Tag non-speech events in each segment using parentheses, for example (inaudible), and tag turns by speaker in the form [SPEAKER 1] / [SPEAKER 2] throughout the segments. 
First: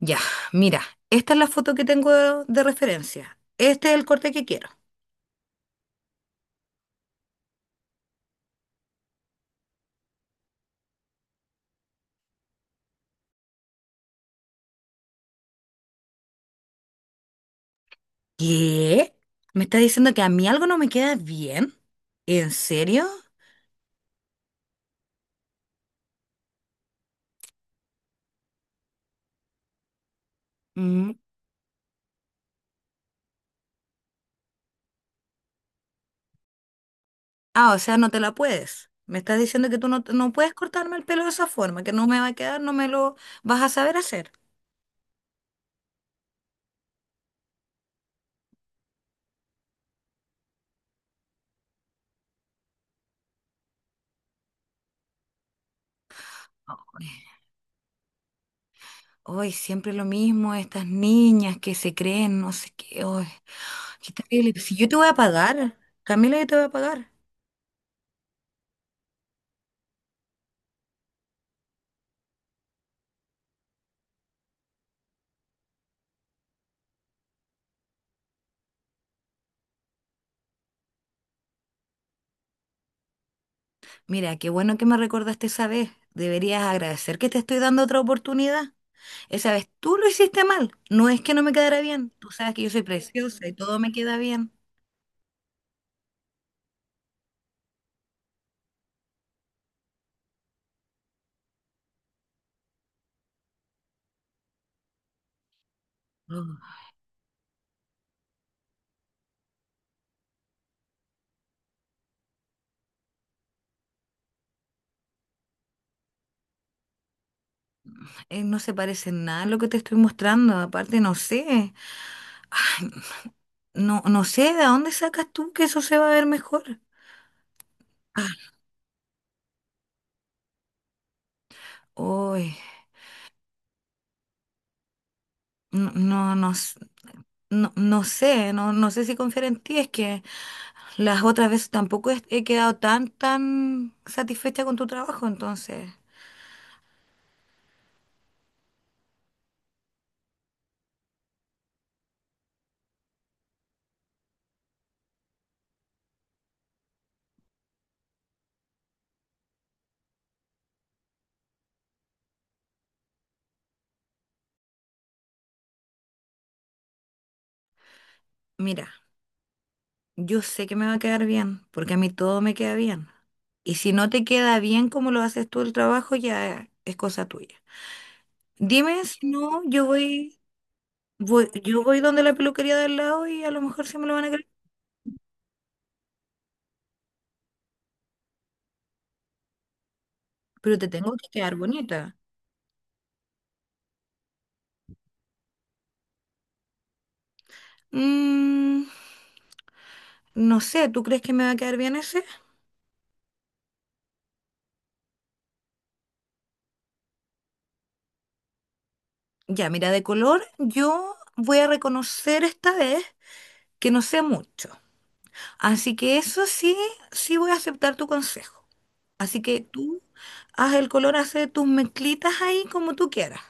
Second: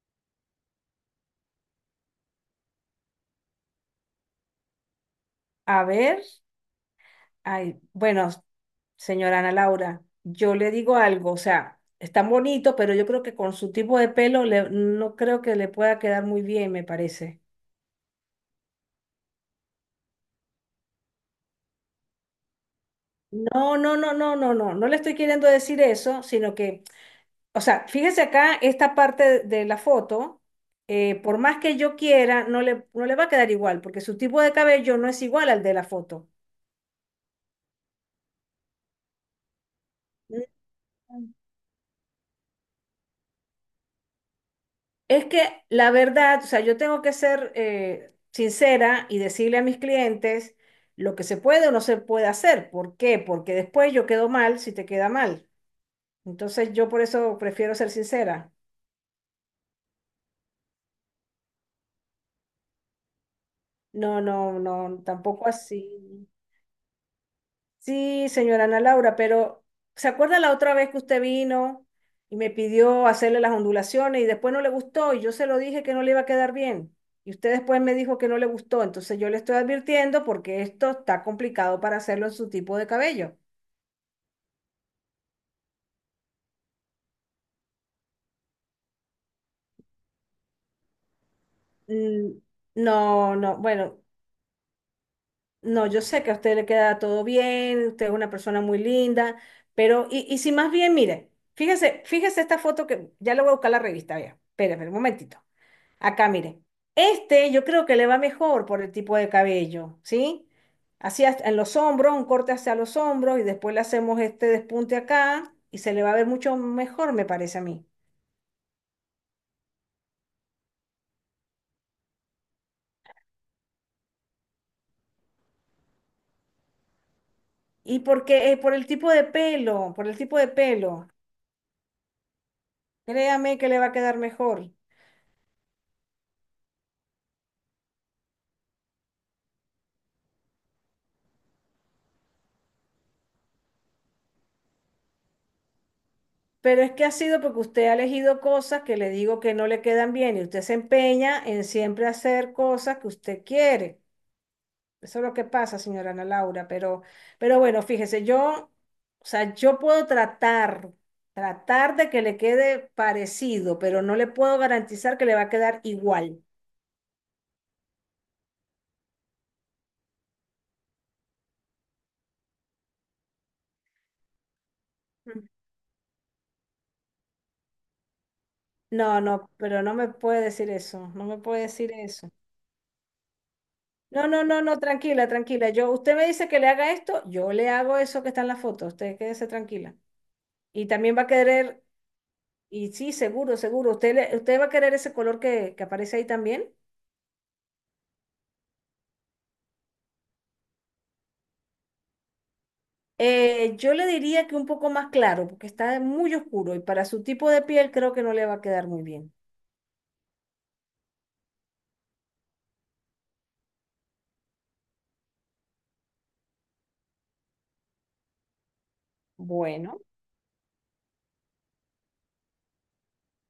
[SPEAKER 1] Ya, mira, esta es la foto que tengo de referencia. Este es el corte que quiero.
[SPEAKER 2] A ver, ay, bueno, señora Ana Laura, yo le digo algo, o sea, es tan bonito, pero yo creo que con su tipo de pelo no creo que le pueda quedar muy bien, me parece.
[SPEAKER 1] ¿Qué? ¿Me está diciendo que a mí algo no me queda bien? ¿En serio?
[SPEAKER 2] No, no, no, no, no, no, no le estoy queriendo decir eso, sino que, o sea, fíjese acá esta parte de la foto,
[SPEAKER 1] Mm.
[SPEAKER 2] por más que yo quiera, no le va a quedar igual, porque su tipo de cabello no es igual al de la foto.
[SPEAKER 1] Ah, o sea, no te la puedes. Me estás diciendo que tú no puedes cortarme el pelo de esa forma, que no me va a quedar, no me lo vas a saber hacer.
[SPEAKER 2] Es que la verdad, o sea, yo tengo que ser sincera y decirle a mis clientes lo que se puede o no se puede hacer. ¿Por qué? Porque después yo quedo mal si te queda mal. Entonces yo por
[SPEAKER 1] Ay,
[SPEAKER 2] eso prefiero ser sincera.
[SPEAKER 1] ay, siempre lo mismo, estas niñas que se creen, no sé qué. Ay, qué
[SPEAKER 2] No, no,
[SPEAKER 1] terrible. Si yo te
[SPEAKER 2] no,
[SPEAKER 1] voy a
[SPEAKER 2] tampoco
[SPEAKER 1] pagar,
[SPEAKER 2] así.
[SPEAKER 1] Camila, yo te voy a pagar.
[SPEAKER 2] Sí, señora Ana Laura, pero ¿se acuerda la otra vez que usted vino y me pidió hacerle las ondulaciones y después no le gustó y yo se lo dije que no le iba a quedar bien? Y usted después me dijo que no le gustó, entonces yo le estoy advirtiendo porque esto está complicado para hacerlo en su tipo de cabello.
[SPEAKER 1] Mira, qué bueno que me recordaste esa vez. Deberías agradecer que te estoy dando otra oportunidad. Esa vez tú lo hiciste mal. No es que no me quedara bien. Tú
[SPEAKER 2] Mm.
[SPEAKER 1] sabes que yo soy
[SPEAKER 2] No,
[SPEAKER 1] preciosa y
[SPEAKER 2] no,
[SPEAKER 1] todo me
[SPEAKER 2] bueno,
[SPEAKER 1] queda bien.
[SPEAKER 2] no, yo sé que a usted le queda todo bien, usted es una persona muy linda, pero y si más bien, mire, fíjese, fíjese esta foto que ya le voy a buscar la revista, vea, espérame un momentito. Acá,
[SPEAKER 1] Mm.
[SPEAKER 2] mire. Este yo creo que le va mejor por el tipo de cabello, ¿sí? Así en los hombros, un corte hacia los hombros y después le hacemos este despunte acá y se le va a ver mucho mejor, me parece a mí.
[SPEAKER 1] No se parece en nada a lo que te estoy mostrando. Aparte, no sé. Ay, no sé de dónde sacas tú que eso se va a ver mejor.
[SPEAKER 2] Y
[SPEAKER 1] Ah,
[SPEAKER 2] porque por el tipo de pelo, por el tipo de pelo,
[SPEAKER 1] uy,
[SPEAKER 2] créame que le va a quedar mejor.
[SPEAKER 1] no, no, no, s- no, no sé si confiar en ti, es que las otras veces tampoco he quedado tan satisfecha con tu trabajo, entonces,
[SPEAKER 2] Pero es que ha sido porque usted ha elegido cosas que le digo que no le quedan bien y usted se empeña en siempre hacer cosas que usted quiere. Eso es lo que pasa, señora Ana Laura, pero bueno, fíjese, yo, o sea, yo puedo tratar, tratar de que le quede parecido, pero no le puedo garantizar que le va a quedar igual.
[SPEAKER 1] mira, yo sé que me va a quedar bien, porque a mí todo me queda bien. Y si no te queda bien como lo
[SPEAKER 2] Mm.
[SPEAKER 1] haces tú el trabajo, ya es cosa tuya. Dime
[SPEAKER 2] No,
[SPEAKER 1] si
[SPEAKER 2] no,
[SPEAKER 1] no,
[SPEAKER 2] pero no me puede decir eso, no me puede
[SPEAKER 1] yo
[SPEAKER 2] decir
[SPEAKER 1] voy donde
[SPEAKER 2] eso.
[SPEAKER 1] la peluquería del lado y a lo mejor sí me lo van a
[SPEAKER 2] No, no,
[SPEAKER 1] creer.
[SPEAKER 2] no, no, tranquila, tranquila. Yo, usted me dice que le haga esto, yo le hago eso que está en la foto, usted quédese tranquila.
[SPEAKER 1] Pero
[SPEAKER 2] Y
[SPEAKER 1] te tengo
[SPEAKER 2] también va a
[SPEAKER 1] que quedar
[SPEAKER 2] querer,
[SPEAKER 1] bonita.
[SPEAKER 2] y sí, seguro, seguro, usted, usted va a querer ese color que aparece ahí también.
[SPEAKER 1] Mm, no sé, ¿tú crees que me va a quedar bien ese?
[SPEAKER 2] Yo le diría que un poco más claro, porque está muy oscuro y para su tipo de piel creo que no le va a quedar muy bien.
[SPEAKER 1] Ya, mira, de color yo voy a reconocer esta vez que no sé mucho. Así que eso sí, sí voy a aceptar tu consejo. Así que
[SPEAKER 2] Bueno,
[SPEAKER 1] tú haz el color, hace tus mezclitas ahí como tú quieras.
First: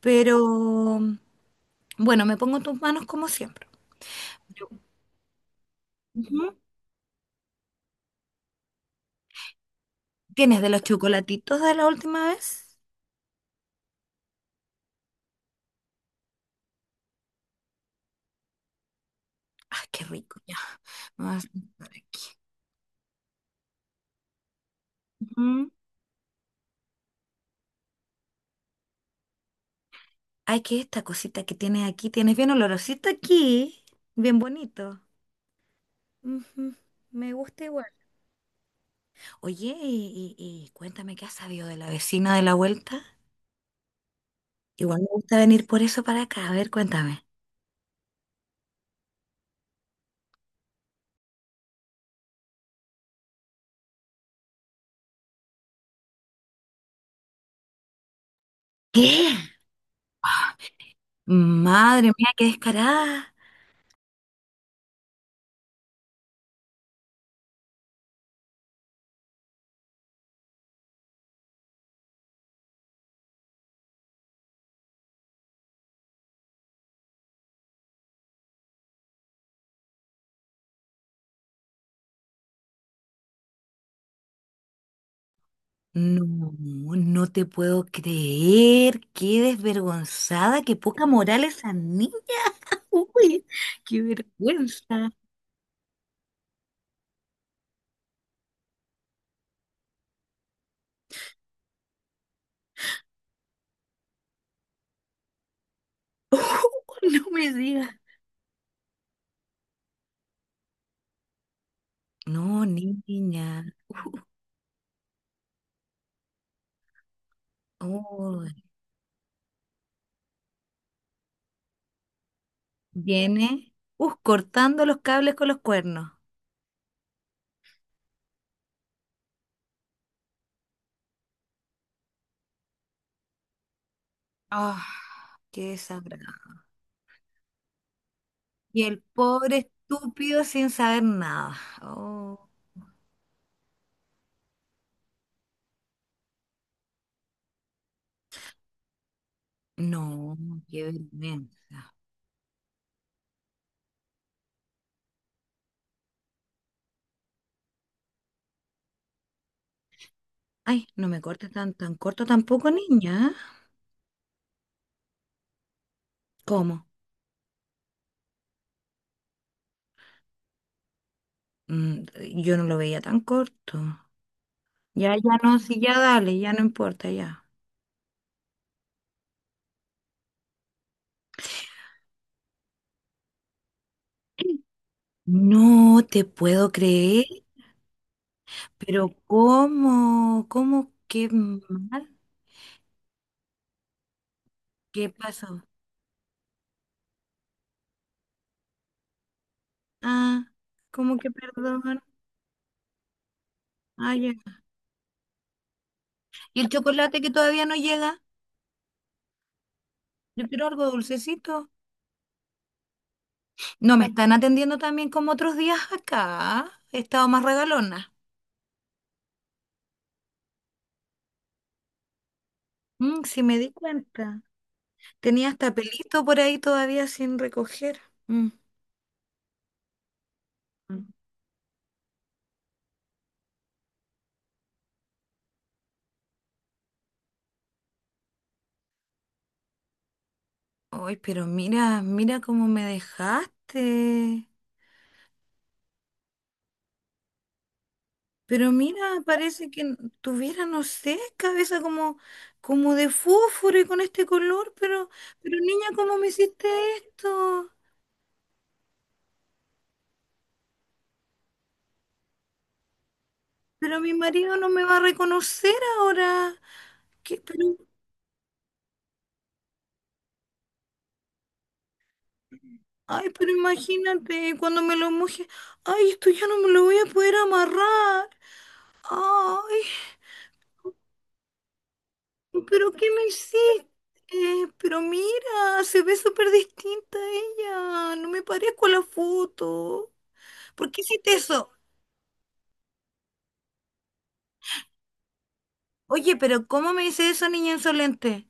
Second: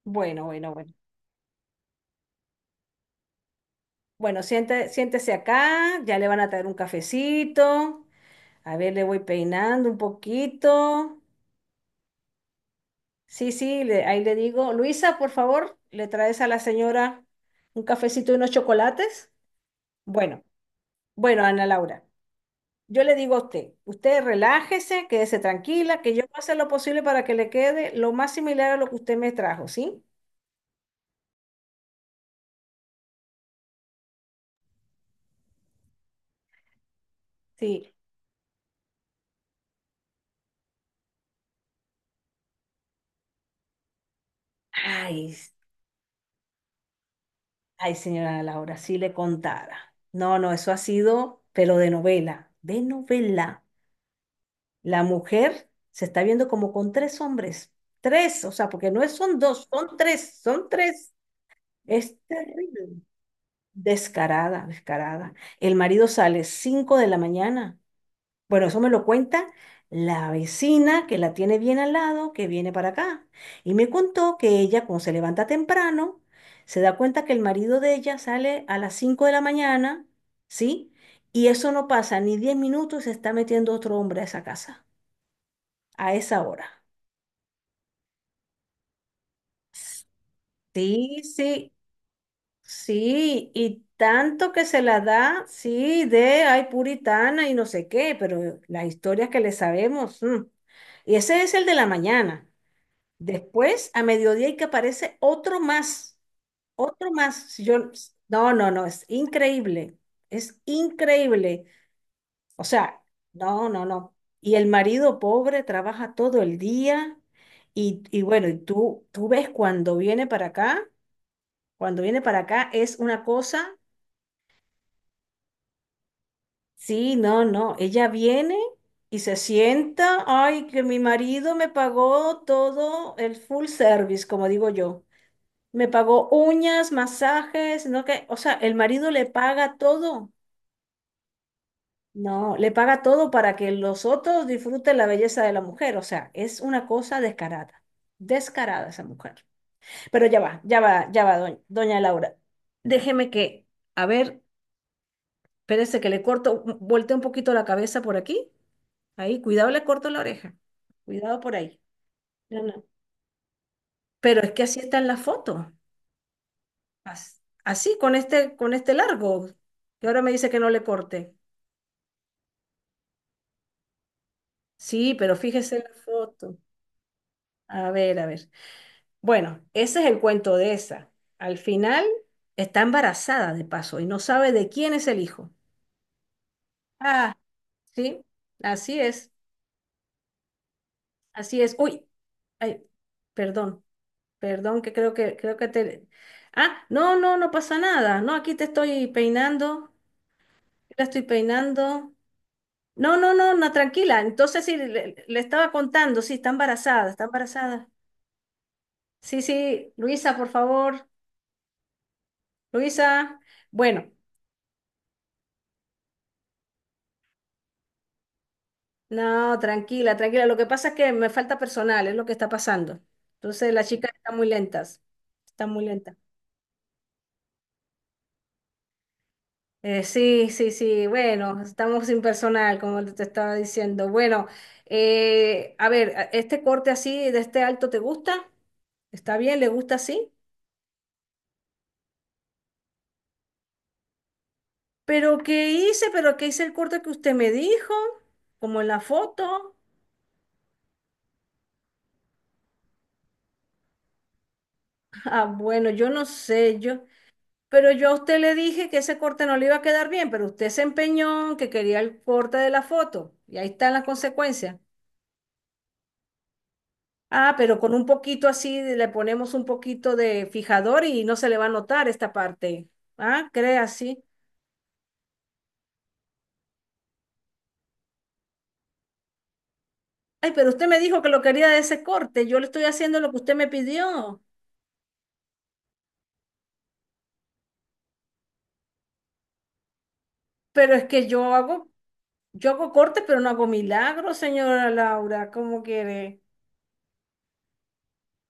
[SPEAKER 1] Pero
[SPEAKER 2] bueno, bueno, bueno.
[SPEAKER 1] bueno, me pongo en tus manos como siempre.
[SPEAKER 2] Bueno,
[SPEAKER 1] Yo,
[SPEAKER 2] siéntese acá, ya le van a
[SPEAKER 1] ujú.
[SPEAKER 2] traer un cafecito. A ver, le voy peinando un
[SPEAKER 1] ¿Tienes de los
[SPEAKER 2] poquito.
[SPEAKER 1] chocolatitos de la última vez?
[SPEAKER 2] Sí, sí, ahí le digo, Luisa, por favor, le traes a la señora un cafecito y unos chocolates.
[SPEAKER 1] Ay, qué rico,
[SPEAKER 2] Bueno,
[SPEAKER 1] ya. Me voy a
[SPEAKER 2] bueno, Ana
[SPEAKER 1] sentar
[SPEAKER 2] Laura.
[SPEAKER 1] aquí.
[SPEAKER 2] Yo le digo a usted, usted relájese, quédese
[SPEAKER 1] Ujú.
[SPEAKER 2] tranquila, que yo voy a hacer lo posible para que le quede lo más similar a lo que usted me trajo, ¿sí?
[SPEAKER 1] Ay, que esta cosita que tienes aquí, tienes bien olorosito aquí, bien bonito. Ujú. Me gusta igual.
[SPEAKER 2] Sí.
[SPEAKER 1] Oye, y cuéntame qué has sabido de la vecina de la vuelta. Igual me
[SPEAKER 2] Ay,
[SPEAKER 1] gusta
[SPEAKER 2] s-
[SPEAKER 1] venir por eso para acá. A ver, cuéntame.
[SPEAKER 2] ay, señora Laura, si le contara. No, no, eso ha sido, pero de novela, de novela. La mujer se está viendo como con tres hombres, tres, o sea, porque no es-
[SPEAKER 1] ¿Qué?
[SPEAKER 2] son dos, son tres, son tres.
[SPEAKER 1] Madre
[SPEAKER 2] Es
[SPEAKER 1] mía, qué
[SPEAKER 2] terrible.
[SPEAKER 1] descarada.
[SPEAKER 2] Descarada, descarada. El marido sale 5 de la mañana. Bueno, eso me lo cuenta la vecina que la tiene bien al lado, que viene para acá. Y me contó que ella, cuando se levanta temprano, se da cuenta que el marido de ella sale a las 5 de la mañana, ¿sí? Y eso no pasa ni 10 minutos y se está metiendo otro hombre a esa casa, a esa
[SPEAKER 1] No,
[SPEAKER 2] hora.
[SPEAKER 1] no te puedo creer. Qué desvergonzada, qué poca
[SPEAKER 2] Sí,
[SPEAKER 1] moral esa
[SPEAKER 2] sí,
[SPEAKER 1] niña. (laughs) Uy,
[SPEAKER 2] sí. Y
[SPEAKER 1] qué
[SPEAKER 2] tanto que se la
[SPEAKER 1] vergüenza.
[SPEAKER 2] da, sí, de ay puritana y no sé qué, pero las historias que le sabemos. Mm. Y ese es el de la mañana. Después, a mediodía, y que aparece otro más,
[SPEAKER 1] (laughs)
[SPEAKER 2] otro
[SPEAKER 1] No
[SPEAKER 2] más.
[SPEAKER 1] me
[SPEAKER 2] Si yo,
[SPEAKER 1] digas.
[SPEAKER 2] no, no, no, es increíble, es increíble.
[SPEAKER 1] No,
[SPEAKER 2] O sea, no,
[SPEAKER 1] niña.
[SPEAKER 2] no, no. Y el marido pobre trabaja todo el día y bueno,
[SPEAKER 1] Uy,
[SPEAKER 2] y tú ves cuando viene para acá, cuando viene para acá es una
[SPEAKER 1] viene,
[SPEAKER 2] cosa,
[SPEAKER 1] cortando los cables con los cuernos.
[SPEAKER 2] sí, no, no, ella viene y se sienta, ay, que mi marido me pagó todo el full service, como digo
[SPEAKER 1] Ah,
[SPEAKER 2] yo.
[SPEAKER 1] qué
[SPEAKER 2] Me pagó
[SPEAKER 1] desagradable.
[SPEAKER 2] uñas, masajes, no que, o sea, el
[SPEAKER 1] Y el
[SPEAKER 2] marido le
[SPEAKER 1] pobre
[SPEAKER 2] paga todo.
[SPEAKER 1] estúpido sin saber nada. Oh,
[SPEAKER 2] No, le paga todo para que los otros disfruten la belleza de la mujer. O sea, es una cosa descarada. Descarada esa mujer. Pero
[SPEAKER 1] no,
[SPEAKER 2] ya va, ya
[SPEAKER 1] qué
[SPEAKER 2] va, ya va, doña,
[SPEAKER 1] vergüenza.
[SPEAKER 2] doña Laura. Déjeme que, a ver, espérese que le corto, volteo un poquito la cabeza por aquí. Ahí, cuidado, le corto la oreja.
[SPEAKER 1] Ay, no me
[SPEAKER 2] Cuidado
[SPEAKER 1] cortes
[SPEAKER 2] por ahí.
[SPEAKER 1] tan corto
[SPEAKER 2] No,
[SPEAKER 1] tampoco,
[SPEAKER 2] no.
[SPEAKER 1] niña.
[SPEAKER 2] Pero es que así está en la foto.
[SPEAKER 1] ¿Cómo?
[SPEAKER 2] Así, con este largo. Y ahora me dice que no le corte.
[SPEAKER 1] Mm, yo no lo veía tan corto.
[SPEAKER 2] Sí,
[SPEAKER 1] Ya,
[SPEAKER 2] pero
[SPEAKER 1] ya no,
[SPEAKER 2] fíjese
[SPEAKER 1] sí,
[SPEAKER 2] en la
[SPEAKER 1] ya dale, ya
[SPEAKER 2] foto.
[SPEAKER 1] no importa, ya.
[SPEAKER 2] A ver, a ver. Bueno, ese es el cuento de esa. Al final está embarazada de paso y no sabe
[SPEAKER 1] (gasps)
[SPEAKER 2] de quién es el hijo.
[SPEAKER 1] No te puedo creer,
[SPEAKER 2] Ah, sí, así
[SPEAKER 1] pero
[SPEAKER 2] es,
[SPEAKER 1] ¿cómo? ¿Cómo? ¿Qué
[SPEAKER 2] así es. Uy,
[SPEAKER 1] mal?
[SPEAKER 2] ay, perdón, perdón, que
[SPEAKER 1] ¿Qué
[SPEAKER 2] creo que creo
[SPEAKER 1] pasó?
[SPEAKER 2] que te. Ah, no, no, no pasa nada. No, aquí te estoy peinando,
[SPEAKER 1] Ah,
[SPEAKER 2] la
[SPEAKER 1] ¿cómo
[SPEAKER 2] estoy
[SPEAKER 1] que perdón?
[SPEAKER 2] peinando. No, no, no, no,
[SPEAKER 1] Ah,
[SPEAKER 2] tranquila.
[SPEAKER 1] ya.
[SPEAKER 2] Entonces sí, le estaba contando, sí, está
[SPEAKER 1] ¿Y el
[SPEAKER 2] embarazada,
[SPEAKER 1] chocolate
[SPEAKER 2] está
[SPEAKER 1] que todavía no
[SPEAKER 2] embarazada.
[SPEAKER 1] llega?
[SPEAKER 2] Sí, sí, Luisa,
[SPEAKER 1] Yo
[SPEAKER 2] por
[SPEAKER 1] quiero algo
[SPEAKER 2] favor.
[SPEAKER 1] dulcecito.
[SPEAKER 2] Luisa,
[SPEAKER 1] No me
[SPEAKER 2] bueno,
[SPEAKER 1] están atendiendo también como otros días acá. He estado más regalona.
[SPEAKER 2] no, tranquila, tranquila. Lo que pasa es que me falta personal, es lo que está pasando.
[SPEAKER 1] Mm, sí me di
[SPEAKER 2] Entonces, las chicas están
[SPEAKER 1] cuenta.
[SPEAKER 2] muy lentas,
[SPEAKER 1] Tenía
[SPEAKER 2] están
[SPEAKER 1] hasta
[SPEAKER 2] muy lentas.
[SPEAKER 1] pelito por ahí todavía sin recoger. Mm.
[SPEAKER 2] Sí, sí,
[SPEAKER 1] Mm.
[SPEAKER 2] sí, bueno, estamos sin personal, como te estaba diciendo. Bueno, a ver, este corte así, de este alto, ¿te gusta? Está bien, le gusta así.
[SPEAKER 1] Ay, pero mira, mira cómo me dejaste.
[SPEAKER 2] Pero ¿qué hice? Pero ¿qué hice el corte que usted me dijo?
[SPEAKER 1] Pero
[SPEAKER 2] Como en
[SPEAKER 1] mira,
[SPEAKER 2] la
[SPEAKER 1] parece
[SPEAKER 2] foto.
[SPEAKER 1] que tuviera, no sé, cabeza como, como de fósforo y con este color,
[SPEAKER 2] (laughs) Ah,
[SPEAKER 1] pero niña,
[SPEAKER 2] bueno, yo
[SPEAKER 1] ¿cómo
[SPEAKER 2] no
[SPEAKER 1] me hiciste
[SPEAKER 2] sé, yo.
[SPEAKER 1] esto?
[SPEAKER 2] Pero yo a usted le dije que ese corte no le iba a quedar bien, pero usted se empeñó en que quería el corte de la foto. Y ahí están
[SPEAKER 1] Pero
[SPEAKER 2] las
[SPEAKER 1] mi marido no
[SPEAKER 2] consecuencias.
[SPEAKER 1] me va a reconocer ahora. ¿Qué?
[SPEAKER 2] Ah,
[SPEAKER 1] Pero,
[SPEAKER 2] pero con un poquito así le ponemos un poquito de fijador y no se le va a notar esta parte.
[SPEAKER 1] ay, pero
[SPEAKER 2] Ah, cree así.
[SPEAKER 1] imagínate, cuando me lo moje, ay, esto ya no me lo voy a poder amarrar. Ay.
[SPEAKER 2] Ay, pero usted me dijo que lo quería de ese corte. Yo le estoy
[SPEAKER 1] ¿Pero qué
[SPEAKER 2] haciendo
[SPEAKER 1] me
[SPEAKER 2] lo que usted me pidió.
[SPEAKER 1] hiciste? Pero mira, se ve súper distinta ella. No me parezco a la foto. ¿Por
[SPEAKER 2] Pero
[SPEAKER 1] qué
[SPEAKER 2] es que
[SPEAKER 1] hiciste
[SPEAKER 2] yo
[SPEAKER 1] eso?
[SPEAKER 2] hago, yo hago cortes, pero no hago milagros, señora Laura. ¿Cómo
[SPEAKER 1] Oye,
[SPEAKER 2] quiere?
[SPEAKER 1] pero ¿cómo me dice eso, niña insolente?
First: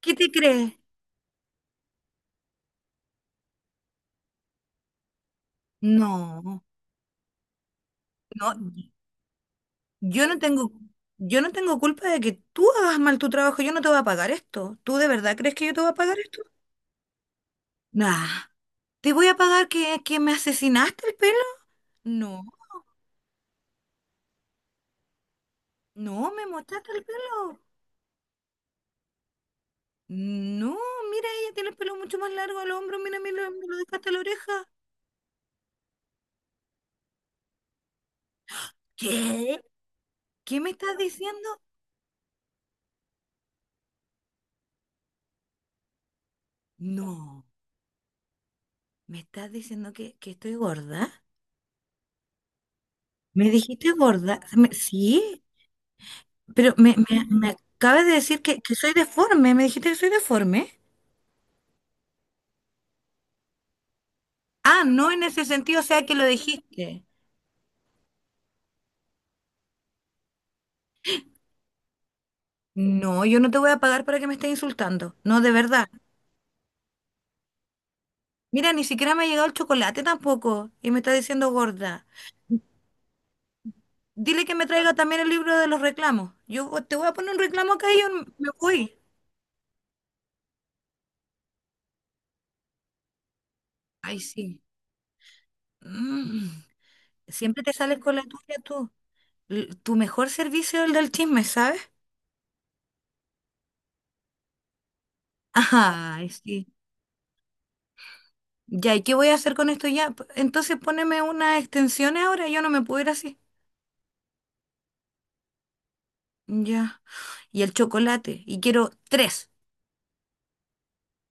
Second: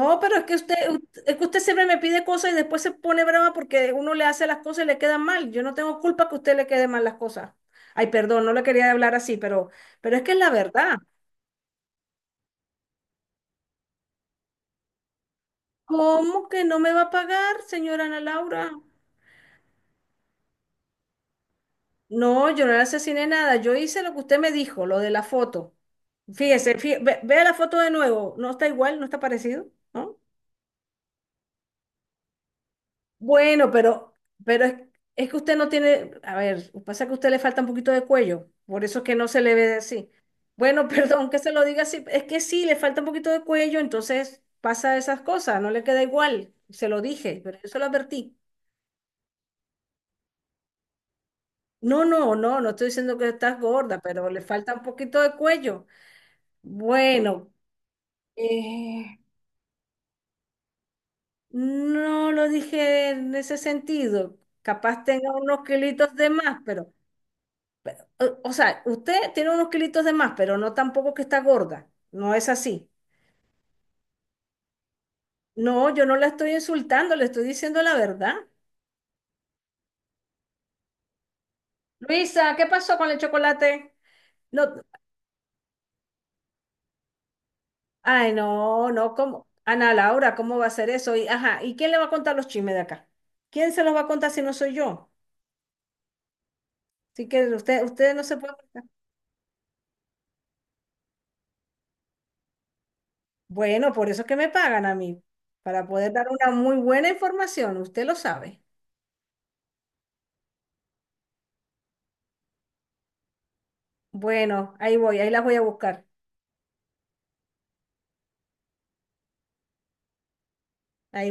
[SPEAKER 1] ¿Qué te
[SPEAKER 2] pero es que
[SPEAKER 1] crees?
[SPEAKER 2] usted, es que usted siempre me pide cosas y después se pone brava porque uno le hace las cosas y le quedan mal. Yo no tengo culpa que a usted
[SPEAKER 1] No,
[SPEAKER 2] le quede mal las cosas. Ay, perdón, no le
[SPEAKER 1] no,
[SPEAKER 2] quería hablar así, pero es
[SPEAKER 1] yo
[SPEAKER 2] que
[SPEAKER 1] no
[SPEAKER 2] es la
[SPEAKER 1] tengo,
[SPEAKER 2] verdad.
[SPEAKER 1] yo no tengo culpa de que tú hagas mal tu trabajo. Yo no te voy a pagar esto. ¿Tú de verdad crees que yo te voy a pagar esto?
[SPEAKER 2] ¿Cómo que no me va a pagar, señora Ana
[SPEAKER 1] Nah,
[SPEAKER 2] Laura?
[SPEAKER 1] ¿te voy a pagar que me asesinaste el pelo? No,
[SPEAKER 2] No, yo no le asesiné nada. Yo hice lo que usted me dijo, lo de la foto.
[SPEAKER 1] no, me
[SPEAKER 2] Fíjese,
[SPEAKER 1] mostraste el
[SPEAKER 2] vea la
[SPEAKER 1] pelo.
[SPEAKER 2] foto de nuevo. No está igual, no está parecido, ¿no?
[SPEAKER 1] No, mira, ella tiene el pelo mucho más largo al hombro, mira, me
[SPEAKER 2] Bueno,
[SPEAKER 1] lo deja hasta
[SPEAKER 2] pero,
[SPEAKER 1] la
[SPEAKER 2] pero
[SPEAKER 1] oreja.
[SPEAKER 2] es, es que usted no tiene, a ver, pasa que a usted le falta un poquito de cuello, por eso es que no se le
[SPEAKER 1] ¿Qué?
[SPEAKER 2] ve así.
[SPEAKER 1] ¿Qué me
[SPEAKER 2] Bueno, (laughs)
[SPEAKER 1] estás
[SPEAKER 2] perdón que
[SPEAKER 1] diciendo?
[SPEAKER 2] se lo diga así, es que sí, le falta un poquito de cuello, entonces pasa esas cosas, no le queda igual, se lo dije,
[SPEAKER 1] No,
[SPEAKER 2] pero yo se lo advertí.
[SPEAKER 1] ¿me estás diciendo que estoy gorda?
[SPEAKER 2] No, no, no, no estoy diciendo que
[SPEAKER 1] ¿Me
[SPEAKER 2] estás
[SPEAKER 1] dijiste
[SPEAKER 2] gorda, pero
[SPEAKER 1] gorda?
[SPEAKER 2] le falta un poquito de
[SPEAKER 1] Sí,
[SPEAKER 2] cuello.
[SPEAKER 1] pero me
[SPEAKER 2] Bueno,
[SPEAKER 1] acabas de decir que soy
[SPEAKER 2] eh,
[SPEAKER 1] deforme, me dijiste que soy deforme.
[SPEAKER 2] no lo dije en ese sentido,
[SPEAKER 1] Ah,
[SPEAKER 2] capaz
[SPEAKER 1] no en
[SPEAKER 2] tenga
[SPEAKER 1] ese
[SPEAKER 2] unos
[SPEAKER 1] sentido, o sea que
[SPEAKER 2] kilitos
[SPEAKER 1] lo
[SPEAKER 2] de más, pero...
[SPEAKER 1] dijiste.
[SPEAKER 2] O sea, usted tiene unos kilitos de más, pero no tampoco que está gorda. No es así.
[SPEAKER 1] No, yo no te voy a pagar para que me estés insultando. No, de verdad.
[SPEAKER 2] No, yo no la estoy insultando, le estoy diciendo la verdad.
[SPEAKER 1] Mira, ni siquiera me ha llegado el chocolate tampoco y me estás diciendo gorda.
[SPEAKER 2] Luisa, ¿qué pasó con el chocolate?
[SPEAKER 1] Dile que
[SPEAKER 2] No,
[SPEAKER 1] me traiga también el libro de los reclamos. Te voy a poner un reclamo acá y yo
[SPEAKER 2] ay,
[SPEAKER 1] me
[SPEAKER 2] no,
[SPEAKER 1] voy.
[SPEAKER 2] no, ¿cómo? Ana Laura, ¿cómo va a ser eso? Y, ajá, ¿y quién le va a contar los chismes de acá? ¿Quién se los va a
[SPEAKER 1] Ay,
[SPEAKER 2] contar si no
[SPEAKER 1] sí.
[SPEAKER 2] soy yo?
[SPEAKER 1] Mm.
[SPEAKER 2] Así que
[SPEAKER 1] Siempre te
[SPEAKER 2] usted,
[SPEAKER 1] sales
[SPEAKER 2] ustedes
[SPEAKER 1] con la
[SPEAKER 2] no se puede.
[SPEAKER 1] tuya tú. Tu mejor servicio es el del chisme, ¿sabes?
[SPEAKER 2] Bueno, por eso es que me pagan a mí, para poder dar
[SPEAKER 1] Ay,
[SPEAKER 2] una
[SPEAKER 1] sí.
[SPEAKER 2] muy buena información, usted lo sabe.
[SPEAKER 1] Ya, ¿y qué voy a hacer con esto ya? Entonces poneme unas extensiones ahora, yo no me puedo ir así.
[SPEAKER 2] Bueno, ahí voy, ahí las voy a buscar.
[SPEAKER 1] Ya. Y el chocolate. Y quiero tres.
[SPEAKER 2] Ahí